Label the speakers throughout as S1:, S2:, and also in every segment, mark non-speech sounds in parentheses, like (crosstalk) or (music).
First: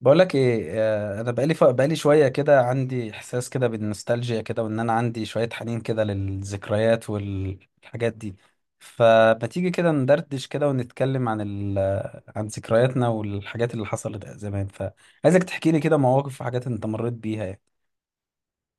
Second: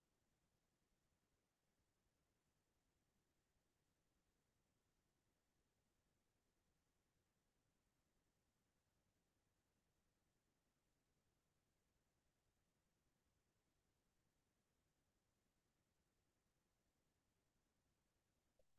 S1: بقول لك ايه انا بقالي بقالي شويه كده عندي احساس كده بالنوستالجيا كده وان انا عندي شويه حنين كده للذكريات والحاجات دي. فما تيجي كده ندردش كده ونتكلم عن ذكرياتنا والحاجات اللي حصلت زمان، فعايزك تحكي لي كده مواقف وحاجات انت مريت بيها يعني.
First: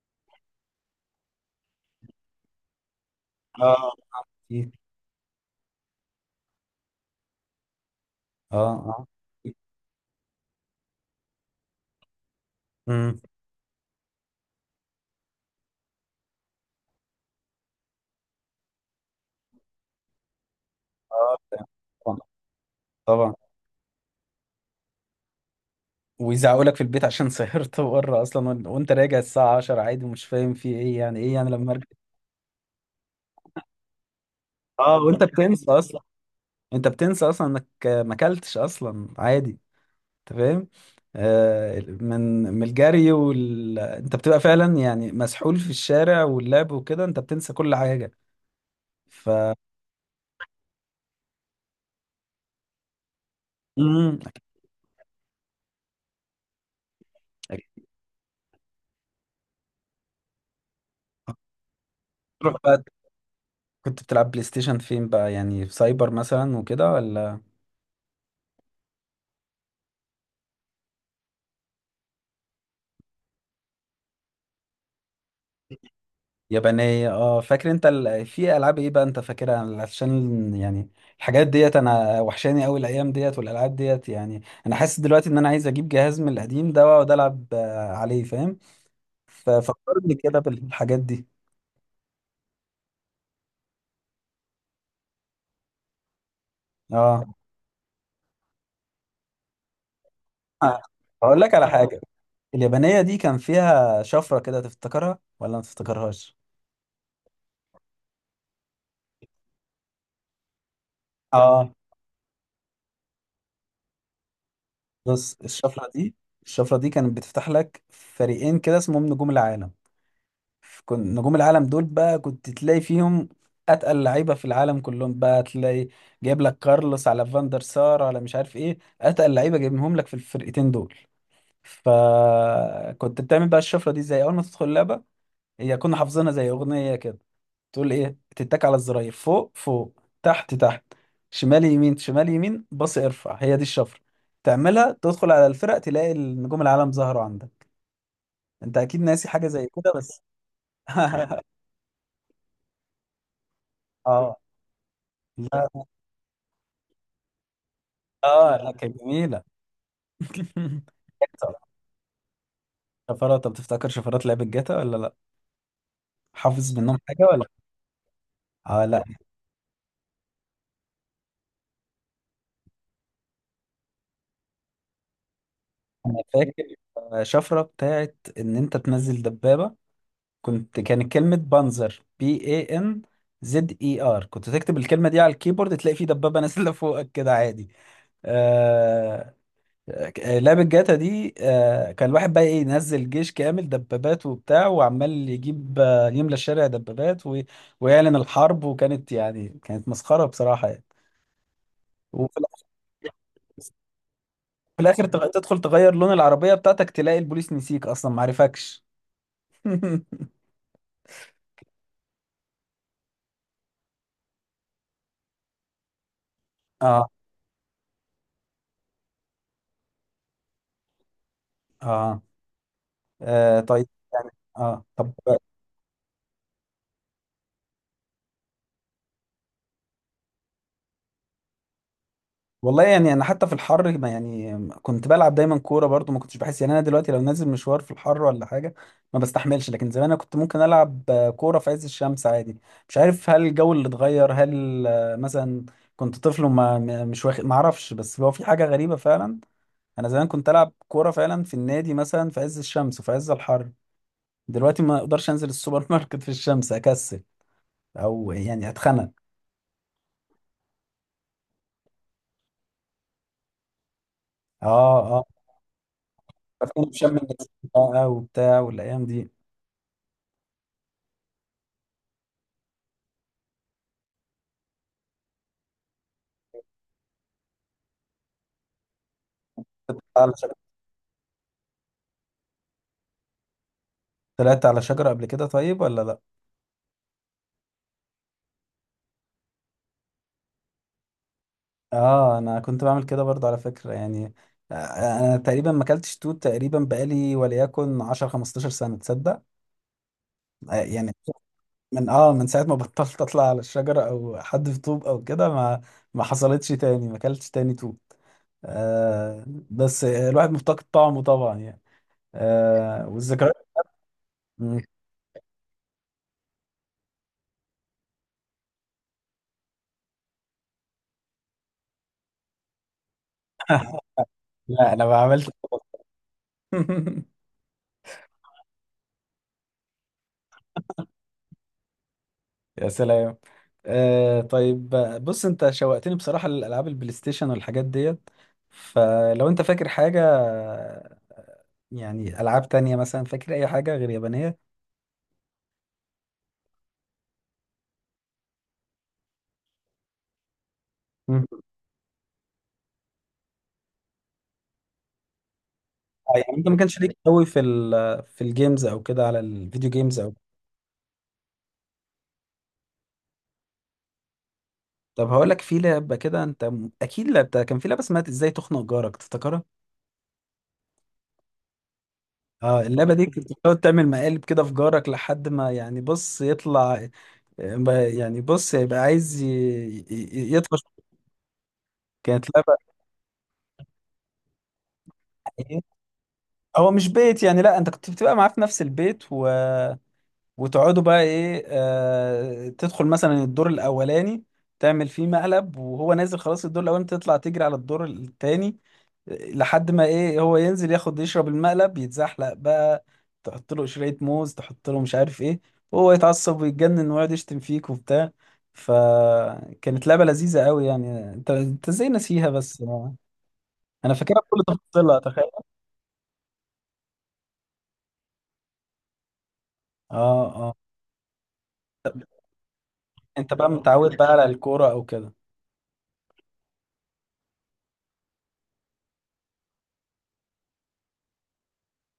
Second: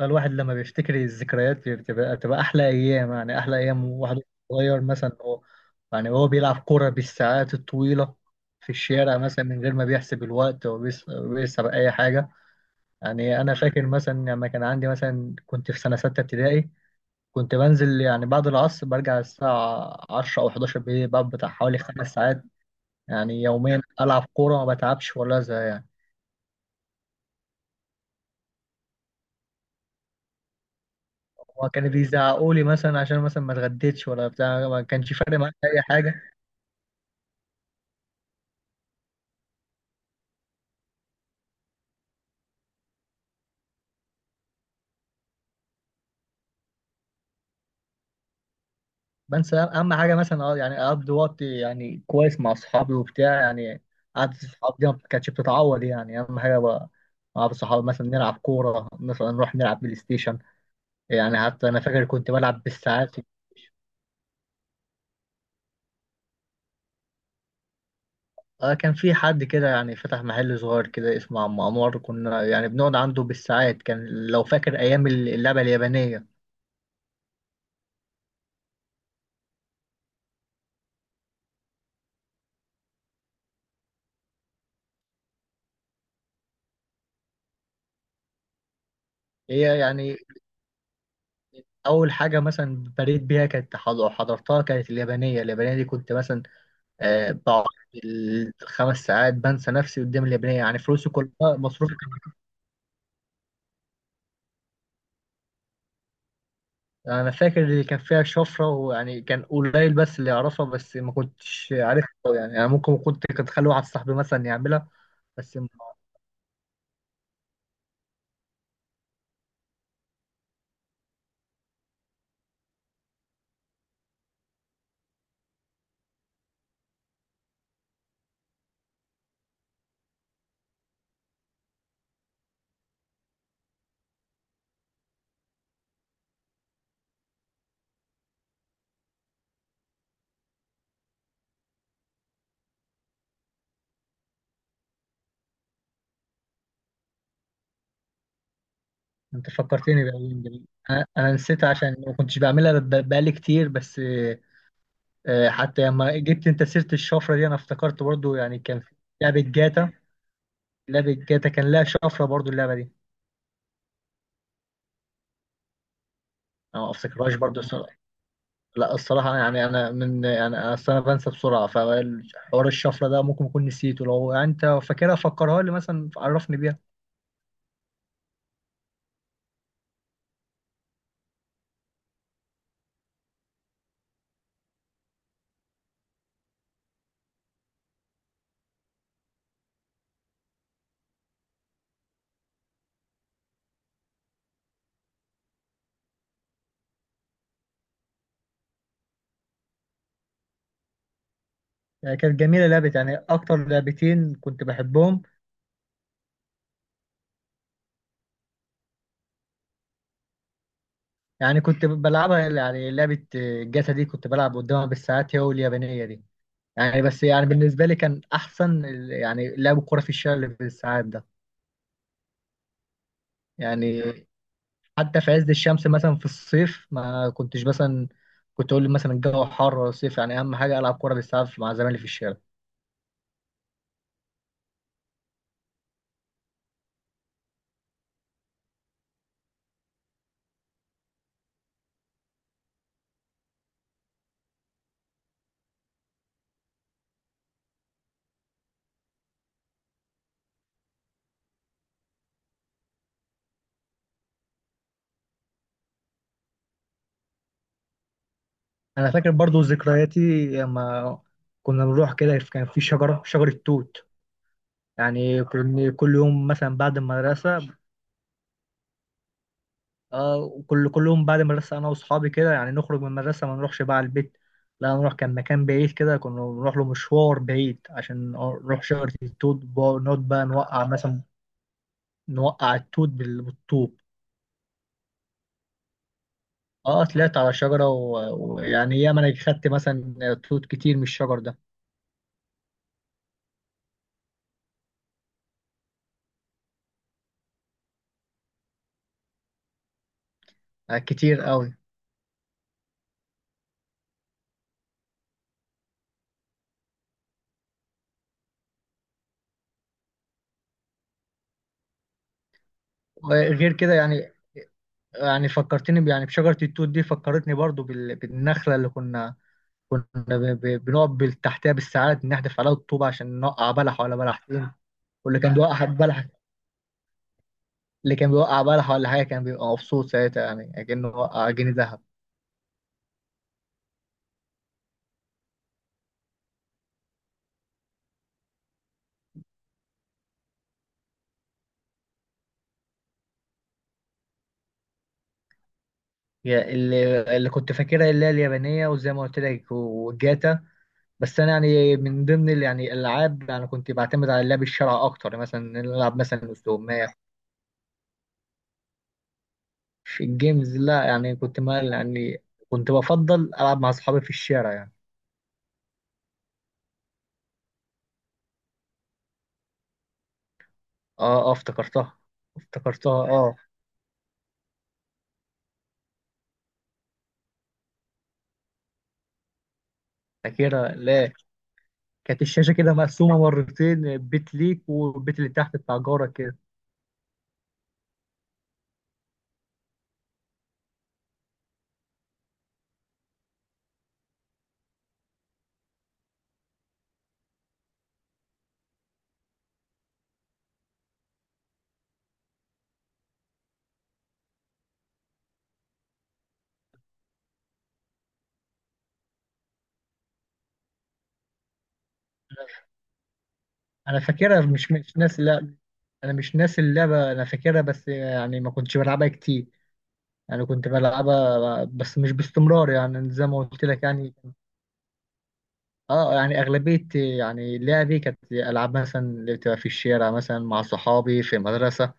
S2: الواحد لما بيفتكر الذكريات بتبقى احلى ايام. يعني احلى ايام
S1: اه.
S2: واحد
S1: إيه؟
S2: صغير مثلا. هو يعني هو بيلعب كرة بالساعات الطويلة
S1: اه
S2: في
S1: اه.
S2: الشارع مثلا من غير ما بيحسب الوقت وبيحسب اي حاجة.
S1: امم.
S2: يعني انا فاكر مثلا لما كان عندي مثلا كنت في سنة ستة ابتدائي، كنت بنزل يعني بعد العصر برجع الساعة 10 او 11 بالليل، بقعد
S1: اه،
S2: بتاع حوالي خمس
S1: طبعا
S2: ساعات
S1: طبعا.
S2: يعني يوميا العب كورة ما بتعبش ولا ازهق يعني.
S1: ويزعقوا لك في البيت عشان (laughs) سهرت بره اصلا، وانت راجع الساعه 10 عادي، ومش فاهم في ايه يعني، ايه يعني
S2: هو
S1: لما ارجع؟
S2: كانوا بيزعقوا لي مثلا عشان مثلا ما اتغديتش ولا بتاع، ما
S1: اه،
S2: كانش
S1: وانت
S2: فارق معايا
S1: بتنسى
S2: اي
S1: اصلا،
S2: حاجة.
S1: انت بتنسى اصلا انك ما اكلتش اصلا عادي، انت فاهم. من الجري انت بتبقى فعلا يعني مسحول في الشارع واللعب وكده، انت بتنسى كل حاجه. ف
S2: بنسى اهم حاجه مثلا، اه يعني اقضي وقت يعني كويس مع اصحابي وبتاع يعني.
S1: مم.
S2: قعدة الصحاب دي ما كانتش بتتعوض، يعني اهم حاجه بقى مع الصحاب. مثلا نلعب كوره، مثلا نروح نلعب بلاي ستيشن، يعني حتى انا فاكر كنت
S1: تروح
S2: بلعب
S1: بقى،
S2: بالساعات.
S1: كنت بتلعب بلاي ستيشن فين بقى؟ يعني في سايبر مثلا وكده، ولا
S2: آه كان في حد كده يعني فتح محل صغير كده اسمه عم انور، كنا يعني بنقعد عنده بالساعات، كان لو فاكر ايام اللعبه اليابانيه.
S1: يابانية؟ اه فاكر في العاب ايه بقى انت فاكرها؟ عشان يعني الحاجات ديت انا وحشاني قوي، الايام ديت والالعاب ديت يعني. انا حاسس دلوقتي ان انا عايز اجيب جهاز من القديم ده واقعد العب عليه، فاهم.
S2: هي
S1: ففكرني
S2: يعني
S1: كده بالحاجات دي.
S2: اول حاجه مثلا بريت بيها كانت حضرتها كانت اليابانيه. اليابانيه دي كنت مثلا
S1: اه.
S2: بقعد الخمس ساعات بنسى نفسي قدام اليابانية، يعني
S1: آه،
S2: فلوسي كلها
S1: هقول لك على
S2: مصروفة.
S1: حاجة. اليابانية دي كان فيها شفرة كده، تفتكرها ولا ما تفتكرهاش؟
S2: أنا فاكر اللي كان فيها شفرة، ويعني كان قليل بس اللي يعرفها، بس ما
S1: اه،
S2: كنتش عارفها أوي يعني. أنا ممكن كنت أخلي واحد صاحبي مثلا يعملها.
S1: بص
S2: بس ما-
S1: الشفرة دي، الشفرة دي كانت بتفتح لك فريقين كده اسمهم نجوم العالم. كنت نجوم العالم دول بقى كنت تلاقي فيهم اتقل لعيبة في العالم كلهم، بقى تلاقي جايب لك كارلوس على فاندر سار على مش عارف ايه، اتقل لعيبة جايبهم لك في الفرقتين دول. فكنت بتعمل بقى الشفرة دي ازاي اول ما تدخل اللعبة؟ هي كنا حافظينها زي اغنيه كده، تقول ايه، تتك على الزراير فوق فوق تحت تحت شمال يمين شمال يمين باص ارفع، هي دي الشفره. تعملها تدخل على الفرق، تلاقي النجوم العالم ظهروا عندك. انت اكيد ناسي حاجه
S2: أنت
S1: زي كده
S2: فكرتني
S1: بس.
S2: بأيام جميلة. أنا
S1: (laughs)
S2: نسيتها عشان ما كنتش بعملها، بقالي كتير بس.
S1: اه
S2: حتى
S1: لا،
S2: لما جبت أنت سيرة الشفرة دي أنا افتكرت برضو،
S1: اه
S2: يعني
S1: لا،
S2: كان في
S1: كانت
S2: لعبة
S1: جميله.
S2: جاتا.
S1: (laughs)
S2: لعبة جاتا
S1: طب
S2: كان لها شفرة برضو اللعبة دي.
S1: شفرات، طب تفتكر شفرات لعبه جاتا ولا لا؟ حافظ
S2: أنا ما
S1: منهم حاجه
S2: أفتكرهاش
S1: ولا؟
S2: برضو
S1: اه
S2: لا،
S1: لا،
S2: الصراحة يعني. أنا من يعني أنا أصل أنا بنسى بسرعة، فحوار الشفرة ده ممكن أكون نسيته. لو أنت فاكرها فكرها لي مثلا،
S1: انا
S2: عرفني
S1: فاكر.
S2: بيها.
S1: شفره بتاعت ان انت تنزل دبابه. كانت كلمة بانزر، بي اي ان زد اي ار، كنت تكتب الكلمة دي على الكيبورد تلاقي في دبابة نازلة (laughs) فوقك كده عادي. آه... لعبة جاتا دي كان الواحد بقى ايه، ينزل جيش كامل دبابات وبتاع، وعمال يجيب يملى الشارع دبابات ويعلن الحرب، وكانت يعني كانت مسخرة بصراحة يعني.
S2: يعني
S1: وفي
S2: كانت
S1: الآخر،
S2: جميلة لعبة، يعني أكتر لعبتين كنت
S1: في الآخر
S2: بحبهم.
S1: تدخل تغير لون العربية بتاعتك، تلاقي البوليس نسيك أصلا معرفكش. (laughs)
S2: يعني كنت بلعبها، يعني لعبة الجاتا دي كنت بلعب قدامها بالساعات، هي واليابانية دي. يعني
S1: اه
S2: بس يعني بالنسبة لي كان أحسن يعني لعب الكورة في الشارع اللي بالساعات ده.
S1: اه. طيب
S2: يعني
S1: يعني. اه طب.
S2: حتى في عز الشمس مثلا في الصيف ما كنتش مثلا كنت أقول مثلا الجو حر ولا صيف يعني، أهم حاجة ألعب كورة بالساعات مع زمايلي في الشارع.
S1: والله يعني انا حتى في الحر ما يعني كنت بلعب دايما كوره برضو، ما كنتش بحس يعني، انا دلوقتي لو نازل مشوار في الحر ولا حاجه ما بستحملش. لكن زمان انا كنت ممكن العب كوره في عز الشمس عادي. مش عارف، هل الجو اللي اتغير، هل مثلا كنت طفل مش واخد ما اعرفش، بس هو في حاجه غريبه فعلا. انا زمان كنت العب كوره فعلا في النادي مثلا في عز الشمس وفي عز الحر، دلوقتي ما اقدرش انزل السوبر ماركت في الشمس، اكسل او يعني اتخنق.
S2: انا فاكر برضو ذكرياتي لما كنا بنروح كده، كان في شجره، شجره توت،
S1: اه اه.
S2: يعني كنا كل يوم مثلا
S1: بكون
S2: بعد
S1: في شم النسيم
S2: المدرسه.
S1: بقى وبتاع والايام
S2: آه كل يوم بعد المدرسه انا واصحابي كده يعني نخرج من المدرسه ما نروحش بقى على البيت. لا نروح كان مكان بعيد كده، كنا بنروح له مشوار بعيد عشان نروح شجره التوت نقعد بقى
S1: دي.
S2: نوقع مثلا، نوقع التوت بالطوب.
S1: طلعت على شجرة قبل كده طيب ولا لا؟
S2: اه طلعت على شجره ويعني ياما انا خدت مثلا توت كتير من الشجر ده.
S1: اه انا كنت بعمل كده برضه على فكرة يعني. آه، انا تقريبا ما اكلتش توت تقريبا بقالي وليكن 10 15 سنة، تصدق؟
S2: آه،
S1: يعني
S2: كتير قوي.
S1: من من ساعة ما (laughs) بطلت اطلع على الشجرة او حد في طوب او كده، ما ما حصلتش تاني، ما اكلتش تاني توت. آه بس الواحد مفتقد طعمه طبعا يعني. آه، والذكريات.
S2: غير كده يعني.
S1: مم.
S2: يعني فكرتني يعني بشجرة التوت دي، فكرتني برضو بالنخلة اللي كنا كنا بنقف تحتها بالساعات، نحدف عليها الطوبة عشان نوقع بلح ولا بلحتين.
S1: لا انا ما
S2: واللي
S1: عملت.
S2: كان بيوقع (laughs) بلح،
S1: (laughs)
S2: اللي كان بيوقع بلح ولا حاجة كان بيبقى مبسوط ساعتها، يعني كأنه وقع جنيه ذهب.
S1: يا سلام. آه طيب، بص انت شوقتني بصراحة للألعاب البلاي ستيشن والحاجات ديت، فلو انت فاكر حاجة، يعني ألعاب تانية مثلا، فاكر أي حاجة غير يابانية؟
S2: اللي كنت فاكرها اللي هي اليابانية، وزي ما قلت لك، وجاتا. بس
S1: مم.
S2: أنا يعني من ضمن يعني الألعاب يعني كنت بعتمد على اللعب الشرعي أكتر، مثلا نلعب مثلا
S1: يعني انت ما كانش
S2: استغماية.
S1: ليك قوي في ال، في الجيمز او كده، على الفيديو جيمز
S2: في
S1: او؟
S2: الجيمز لا يعني كنت مال يعني، كنت بفضل ألعب مع أصحابي في الشارع يعني.
S1: طب هقول لك في لعبة كده انت اكيد لعبتها، كان في لعبة اسمها ازاي تخنق جارك، تفتكرها؟
S2: اه افتكرتها
S1: اه،
S2: افتكرتها
S1: اللعبة دي كنت
S2: اه.
S1: بتقعد تعمل مقالب كده في جارك لحد ما يعني بص يطلع، يعني بص يبقى عايز يطفش.
S2: فاكرها لا، كانت
S1: كانت
S2: الشاشة كده مقسومة مرتين، بيت ليك والبيت اللي تحت
S1: إيه؟
S2: بتاع جارك كده.
S1: هو مش بيت يعني، لا انت كنت بتبقى معاه في نفس البيت وتقعدوا بقى ايه، تدخل مثلا الدور الاولاني تعمل فيه مقلب، وهو نازل خلاص الدور الاولاني تطلع تجري على الدور التاني لحد ما ايه، هو ينزل ياخد يشرب المقلب يتزحلق بقى، تحط له قشرية موز، تحط له مش عارف ايه، وهو يتعصب ويتجنن ويقعد يشتم فيك وبتاع. فكانت لعبة لذيذة قوي يعني، انت انت ازاي ناسيها بس؟ انا
S2: أنا
S1: فاكرها
S2: فاكرها،
S1: بكل
S2: مش مش
S1: تفاصيلها،
S2: ناس
S1: تخيل.
S2: لا. أنا مش ناسي اللعبة أنا فاكرها، بس يعني ما كنتش بلعبها كتير.
S1: اه.
S2: يعني
S1: آه.
S2: كنت بلعبها بس مش باستمرار يعني، زي
S1: انت
S2: ما
S1: بقى
S2: قلت لك
S1: متعود بقى
S2: يعني.
S1: على الكورة او كده.
S2: اه يعني أغلبية يعني لعبي كانت ألعاب مثلا اللي بتبقى في الشارع، مثلا مع صحابي في مدرسة.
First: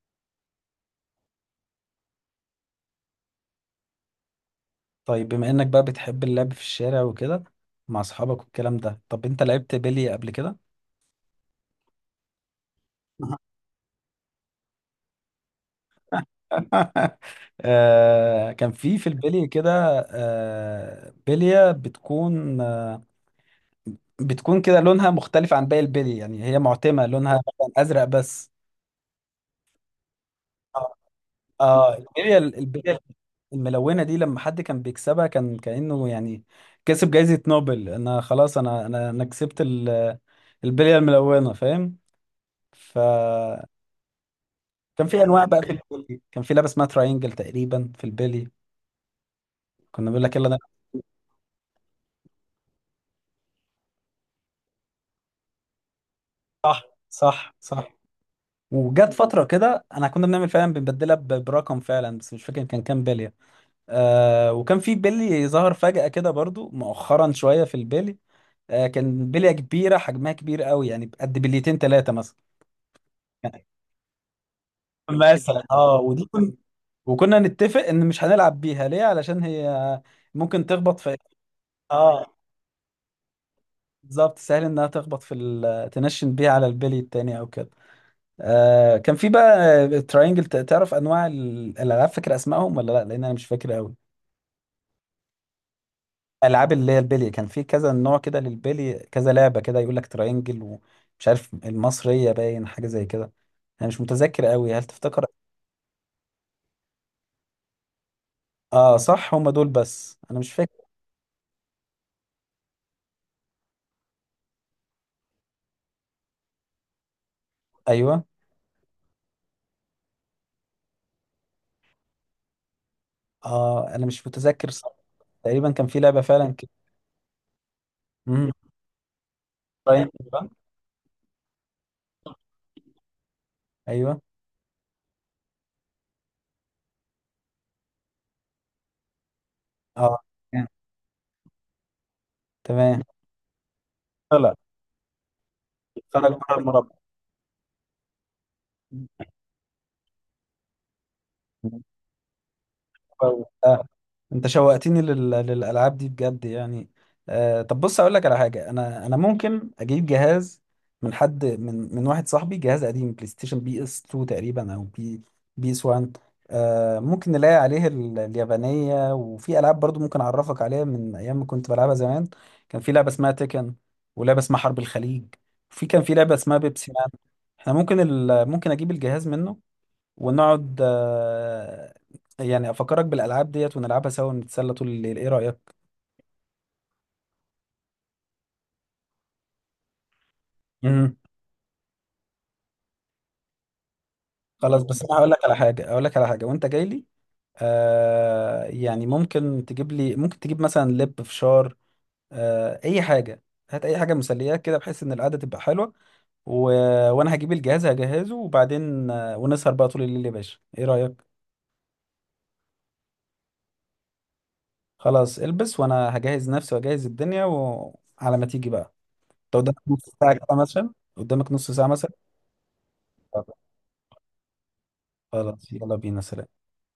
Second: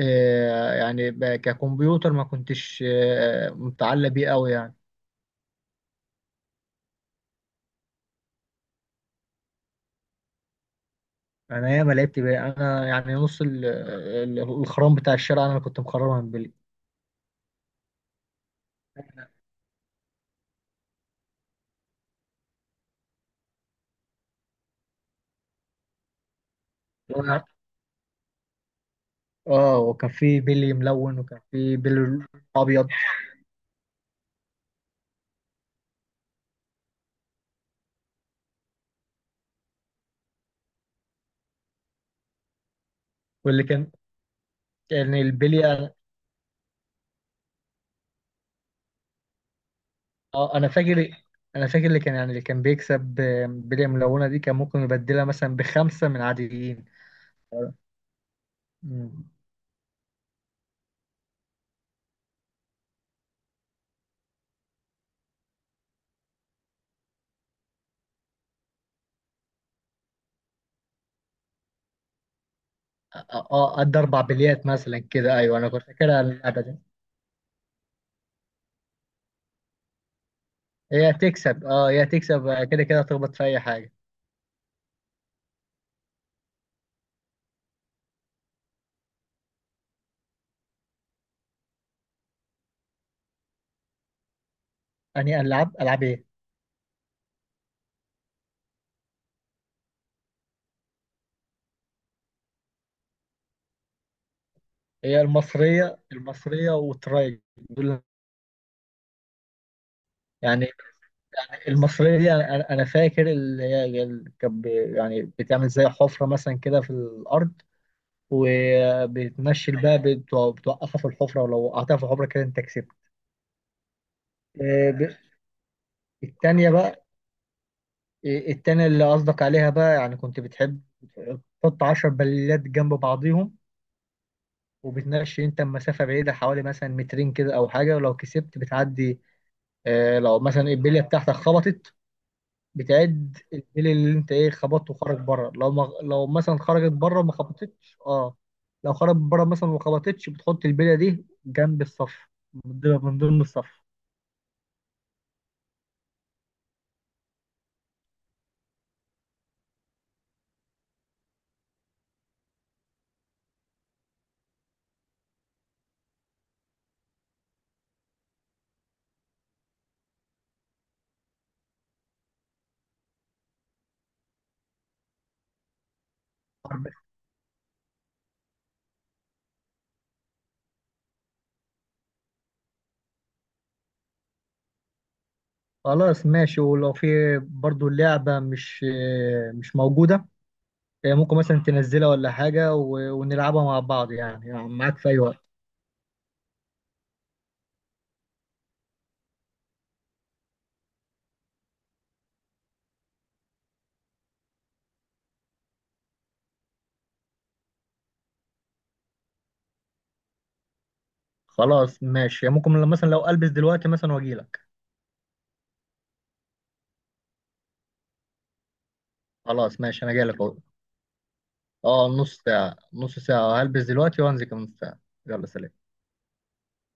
S2: آه، يعني ككمبيوتر ما كنتش متعلق بيه قوي يعني.
S1: طيب بما انك بقى بتحب اللعب في الشارع وكده مع اصحابك والكلام ده، طب انت لعبت بيلي قبل كده؟
S2: انا ياما لعبت بيه. انا يعني نص الخرام بتاع الشارع انا اللي كنت مخرمها من بيلي.
S1: (laughs) آه كان في، في البلي كده، آه بلية بتكون آه بتكون كده لونها مختلف عن باقي البلي يعني، هي معتمة لونها
S2: وأنا-
S1: مثلا ازرق بس.
S2: اه وكان في بيلي ملون، وكان في
S1: اه،
S2: بيلي
S1: البلية،
S2: ابيض.
S1: البلية الملونة دي لما حد كان بيكسبها كان كأنه يعني كسب جايزة نوبل، انا خلاص، انا انا انا كسبت البلية الملونة، فاهم.
S2: واللي
S1: فكان
S2: كان يعني
S1: في انواع بقى في
S2: البلي،
S1: البلي، كان في لعبة اسمها تراينجل تقريبا في البلي، كنا بنقول لك يلا
S2: اه
S1: نلعب.
S2: انا فاكر اللي كان يعني اللي كان بيكسب بلي ملونه دي كان ممكن يبدلها مثلا بخمسه من
S1: صح
S2: عاديين.
S1: صح صح. وجت
S2: مم.
S1: فترة كده انا كنا بنعمل فعلا بنبدلها برقم فعلا، بس مش فاكر كان كام بلية. آه وكان في بلي ظهر فجأة كده برضو مؤخرا شوية في البلي، آه كان بلية كبيرة حجمها كبير قوي، يعني قد بليتين ثلاثة مثلا.
S2: اه آه، قد اربع بليات مثلا كده، ايوه
S1: مثلا
S2: انا كنت
S1: اه،
S2: فاكرها اللعبه دي.
S1: وكنا نتفق ان مش هنلعب بيها ليه، علشان هي ممكن تخبط في
S2: هي
S1: إيه؟
S2: تكسب، اه هي
S1: اه
S2: تكسب آه، كده كده تخبط في اي حاجه.
S1: بالظبط، سهل انها تخبط تنشن بيها على البلي التاني او كده. آه كان في بقى تراينجل، تعرف انواع الالعاب؟ فاكر اسمائهم ولا لا؟ لان انا مش فاكر قوي.
S2: اني العب، العب ايه.
S1: العاب اللي هي البلي، كان في كذا نوع كده للبلي، كذا لعبه كده، يقول لك تراينجل ومش عارف المصريه، باين حاجه زي كده. انا مش متذكر قوي، هل
S2: هي
S1: تفتكر؟
S2: المصريه، المصريه دول
S1: اه صح، هم دول بس انا مش
S2: يعني.
S1: فاكر.
S2: يعني المصريه دي انا انا أنا فاكر اللي هي اللي كانت يعني بتعمل زي حفره مثلا كده في الارض،
S1: ايوه.
S2: وبتمشي الباء بتوقفها في الحفره، ولو وقعتها في الحفره كده انت كسبت.
S1: اه انا مش متذكر،
S2: آه، ب-
S1: تقريبا كان في لعبة فعلا
S2: التانيه
S1: كده.
S2: بقى.
S1: امم.
S2: التانيه اللي قصدك عليها بقى،
S1: براين
S2: يعني كنت
S1: بقى.
S2: بتحب تحط 10 بليات جنب بعضيهم،
S1: (laughs) ايوه.
S2: وبتناقش انت مسافه بعيده حوالي مثلا مترين كده او حاجه، ولو كسبت بتعدي.
S1: اه
S2: آه لو مثلا البليه بتاعتك خبطت،
S1: تمام.
S2: بتعد البلي اللي انت ايه
S1: طلع،
S2: خبطته وخرج بره. لو ما لو
S1: طلع بره
S2: مثلا خرجت
S1: المربع.
S2: بره ما خبطتش اه، لو خرجت بره مثلا وما خبطتش بتحط البليه دي جنب الصف، من ضمن الصف.
S1: آه. انت شوقتني للالعاب دي بجد يعني. آه طب بص اقول لك على حاجه، انا انا ممكن اجيب جهاز من حد من واحد صاحبي، جهاز قديم بلاي ستيشن، بي اس 2 تقريبا او بي اس 1. آه ممكن نلاقي عليه اليابانيه، وفي العاب برضو ممكن اعرفك عليها من ايام ما كنت بلعبها زمان. كان في لعبه اسمها تيكن، ولعبه اسمها حرب الخليج، وفي كان في لعبه اسمها بيبسي مان. احنا ممكن ممكن اجيب الجهاز منه، ونقعد يعني افكرك بالالعاب ديت ونلعبها سوا ونتسلى طول الليل، ايه رايك؟
S2: خلاص ماشي. ولو في برضو اللعبه مش مش موجوده،
S1: مم.
S2: ممكن مثلا تنزلها ولا حاجه ونلعبها مع بعض، يعني يعني
S1: خلاص،
S2: معاك
S1: بس
S2: في
S1: انا
S2: اي
S1: هقول لك
S2: وقت.
S1: على حاجه، هقول لك على حاجه وانت جاي لي، آه يعني ممكن تجيب لي، ممكن تجيب مثلا لب، فشار، آه اي حاجه، هات اي حاجه مسليات كده، بحيث ان القعده تبقى حلوه، و... وانا هجيب الجهاز هجهزه، وبعدين آه ونسهر بقى طول الليل يا باشا، ايه رايك؟
S2: خلاص ماشي، يعني ممكن مثلا لو البس دلوقتي مثلا واجي لك.
S1: خلاص، البس وانا هجهز نفسي واجهز الدنيا، وعلى ما تيجي بقى انت قدامك
S2: خلاص
S1: نص
S2: ماشي، انا جاي
S1: ساعه
S2: لك
S1: كده
S2: اهو.
S1: مثلا، قدامك نص ساعه
S2: اه
S1: مثلا.
S2: نص ساعة، نص ساعة هلبس دلوقتي وانزل كمان نص ساعة. يلا
S1: خلاص
S2: سلام.
S1: يلا بينا، سلام.